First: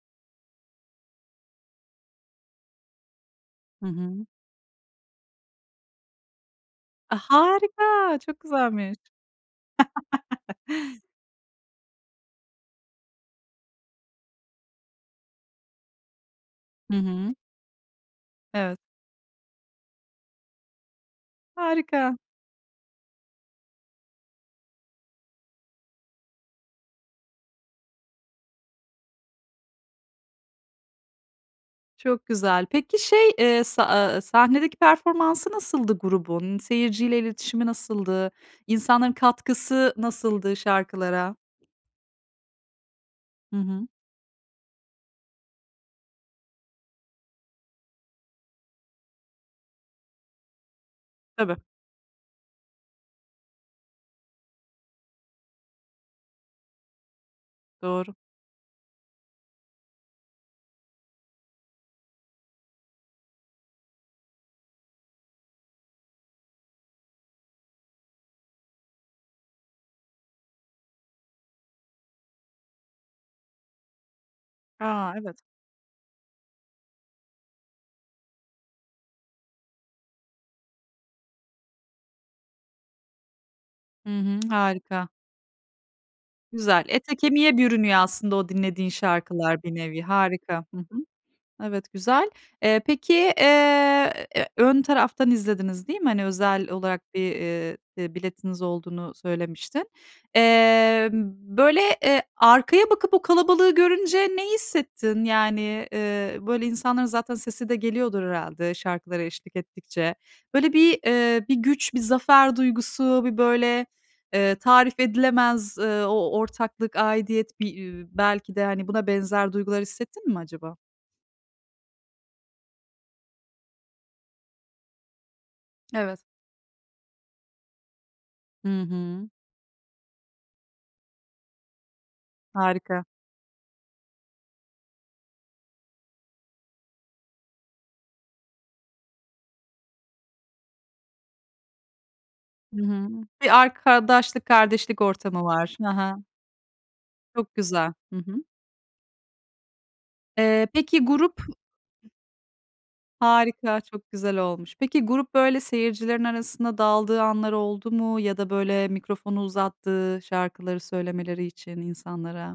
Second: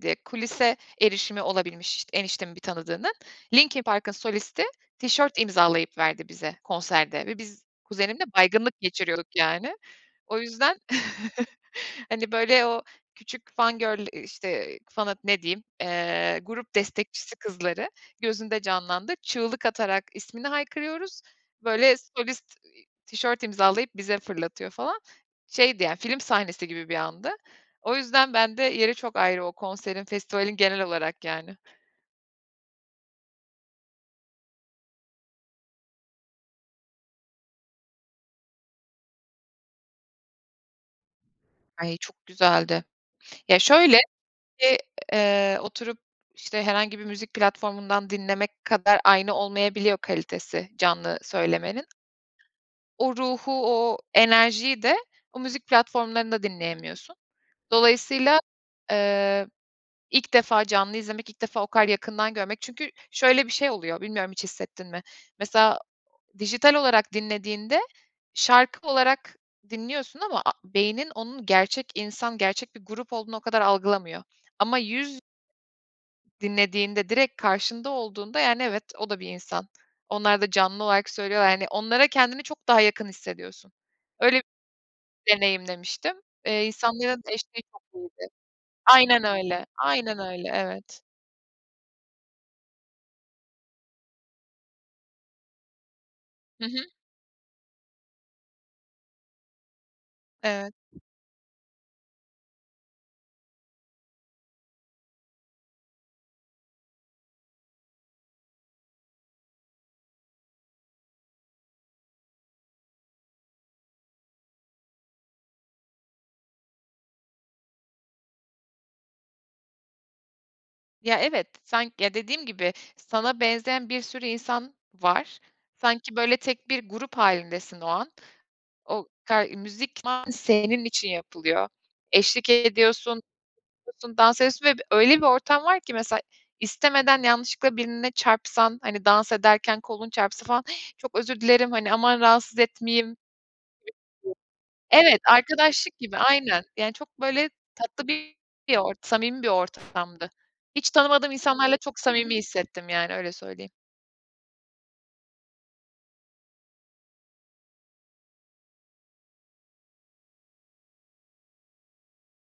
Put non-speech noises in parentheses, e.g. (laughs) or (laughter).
D eee, kulise erişimi olabilmiş eniştemin bir tanıdığının. Linkin Hı Park'ın hı. solisti tişört imzalayıp verdi bize A, konserde ve biz harika, kuzenimle çok baygınlık güzelmiş. geçiriyorduk yani. O (laughs) yüzden (chuckles) hani böyle, o küçük fan girl, işte, fan'a ne diyeyim, eee, grup Hı hı. destekçisi kızları gözünde Evet. canlandı. Çığlık atarak ismini haykırıyoruz, böyle Harika. solist, iii, tişört imzalayıp bize fırlatıyor falan. Şeydi yani, film sahnesi gibi bir andı. O yüzden bende yeri çok ayrı o konserin, festivalin genel olarak yani. Çok güzel. Peki şey, eee, sa eee, sahnedeki performansı nasıldı grubun? Seyirciyle iletişimi nasıldı? İnsanların katkısı nasıldı şarkılara? Ay, çok güzeldi. Hı Ya, hı. şöyle, eee, oturup, işte herhangi bir müzik platformundan dinlemek kadar aynı olmayabiliyor kalitesi, canlı Tabii. söylemenin. O ruhu, o enerjiyi de o müzik platformlarında dinleyemiyorsun. Doğru. Dolayısıyla, eee, ilk defa canlı izlemek, ilk defa o kadar yakından görmek çünkü şöyle bir şey oluyor, bilmiyorum hiç hissettin mi? Mesela dijital olarak dinlediğinde şarkı olarak dinliyorsun ama a beynin onun gerçek insan, gerçek bir grup olduğunu o kadar algılamıyor ama A! yüz Evet. Dinlediğinde direkt karşında olduğunda yani, evet, o da bir insan. Onlar da canlı olarak söylüyorlar, yani onlara kendini çok daha yakın hissediyorsun. Hı hı. Öyle Harika. deneyimlemiştim. Eee, Güzel. Ete insanların da kemiğe eşliği çok bürünüyor iyidi. aslında o dinlediğin Aynen şarkılar öyle, bir nevi. aynen öyle, Harika. Hı hı. evet. Evet, güzel. Eee, peki, eee, ön taraftan izlediniz, değil mi? Hani Hı özel hı. olarak bir, eee, bir biletiniz olduğunu söylemiştin. Evet. Emm, böyle, eee, arkaya bakıp o kalabalığı görünce ne hissettin? Yani, eee, böyle insanların zaten sesi de geliyordur herhâlde şarkılara eşlik ettikçe. Böyle bir, eee, bir güç, bir zafer duygusu, bir böyle, eee, tarif edilemez, eee, o ortaklık, aidiyet, bir, iii, belki de buna benzer duygular hissettin mi acaba? Ya, evet, sanki ya dediğim gibi sana benzeyen bir sürü insan var. Sanki Evet. böyle tek bir grup hâlindesin o an. Hı O hı. ka müzik senin için yapılıyor. Eşlik Harika. ediyorsun, (unintelligible) dans ediyorsun ve öyle bir ortam var ki mesela istemeden yanlışlıkla birine çarpsan, hani dans ederken kolun çarpsa falan "Hi, çok özür dilerim" hani aman rahatsız etmeyeyim. Hımm. Bir arkadaşlık kardeşlik (unintelligible) Evet, ortamı var. Hı arkadaşlık gibi hı. aynen. Yani çok böyle Çok güzel. tatlı Hı bir hı. bir ortam, samimi bir ortamdı. Eee, Hiç peki tanımadığım grup insanlarla çok samimi hissettim yani öyle söyleyeyim. Harika, çok güzel olmuş. Peki grup böyle seyircilerin arasında daldığı anlar oldu mu ya da böyle mikrofonu uzattığı şarkıları söylemeleri için insanlara?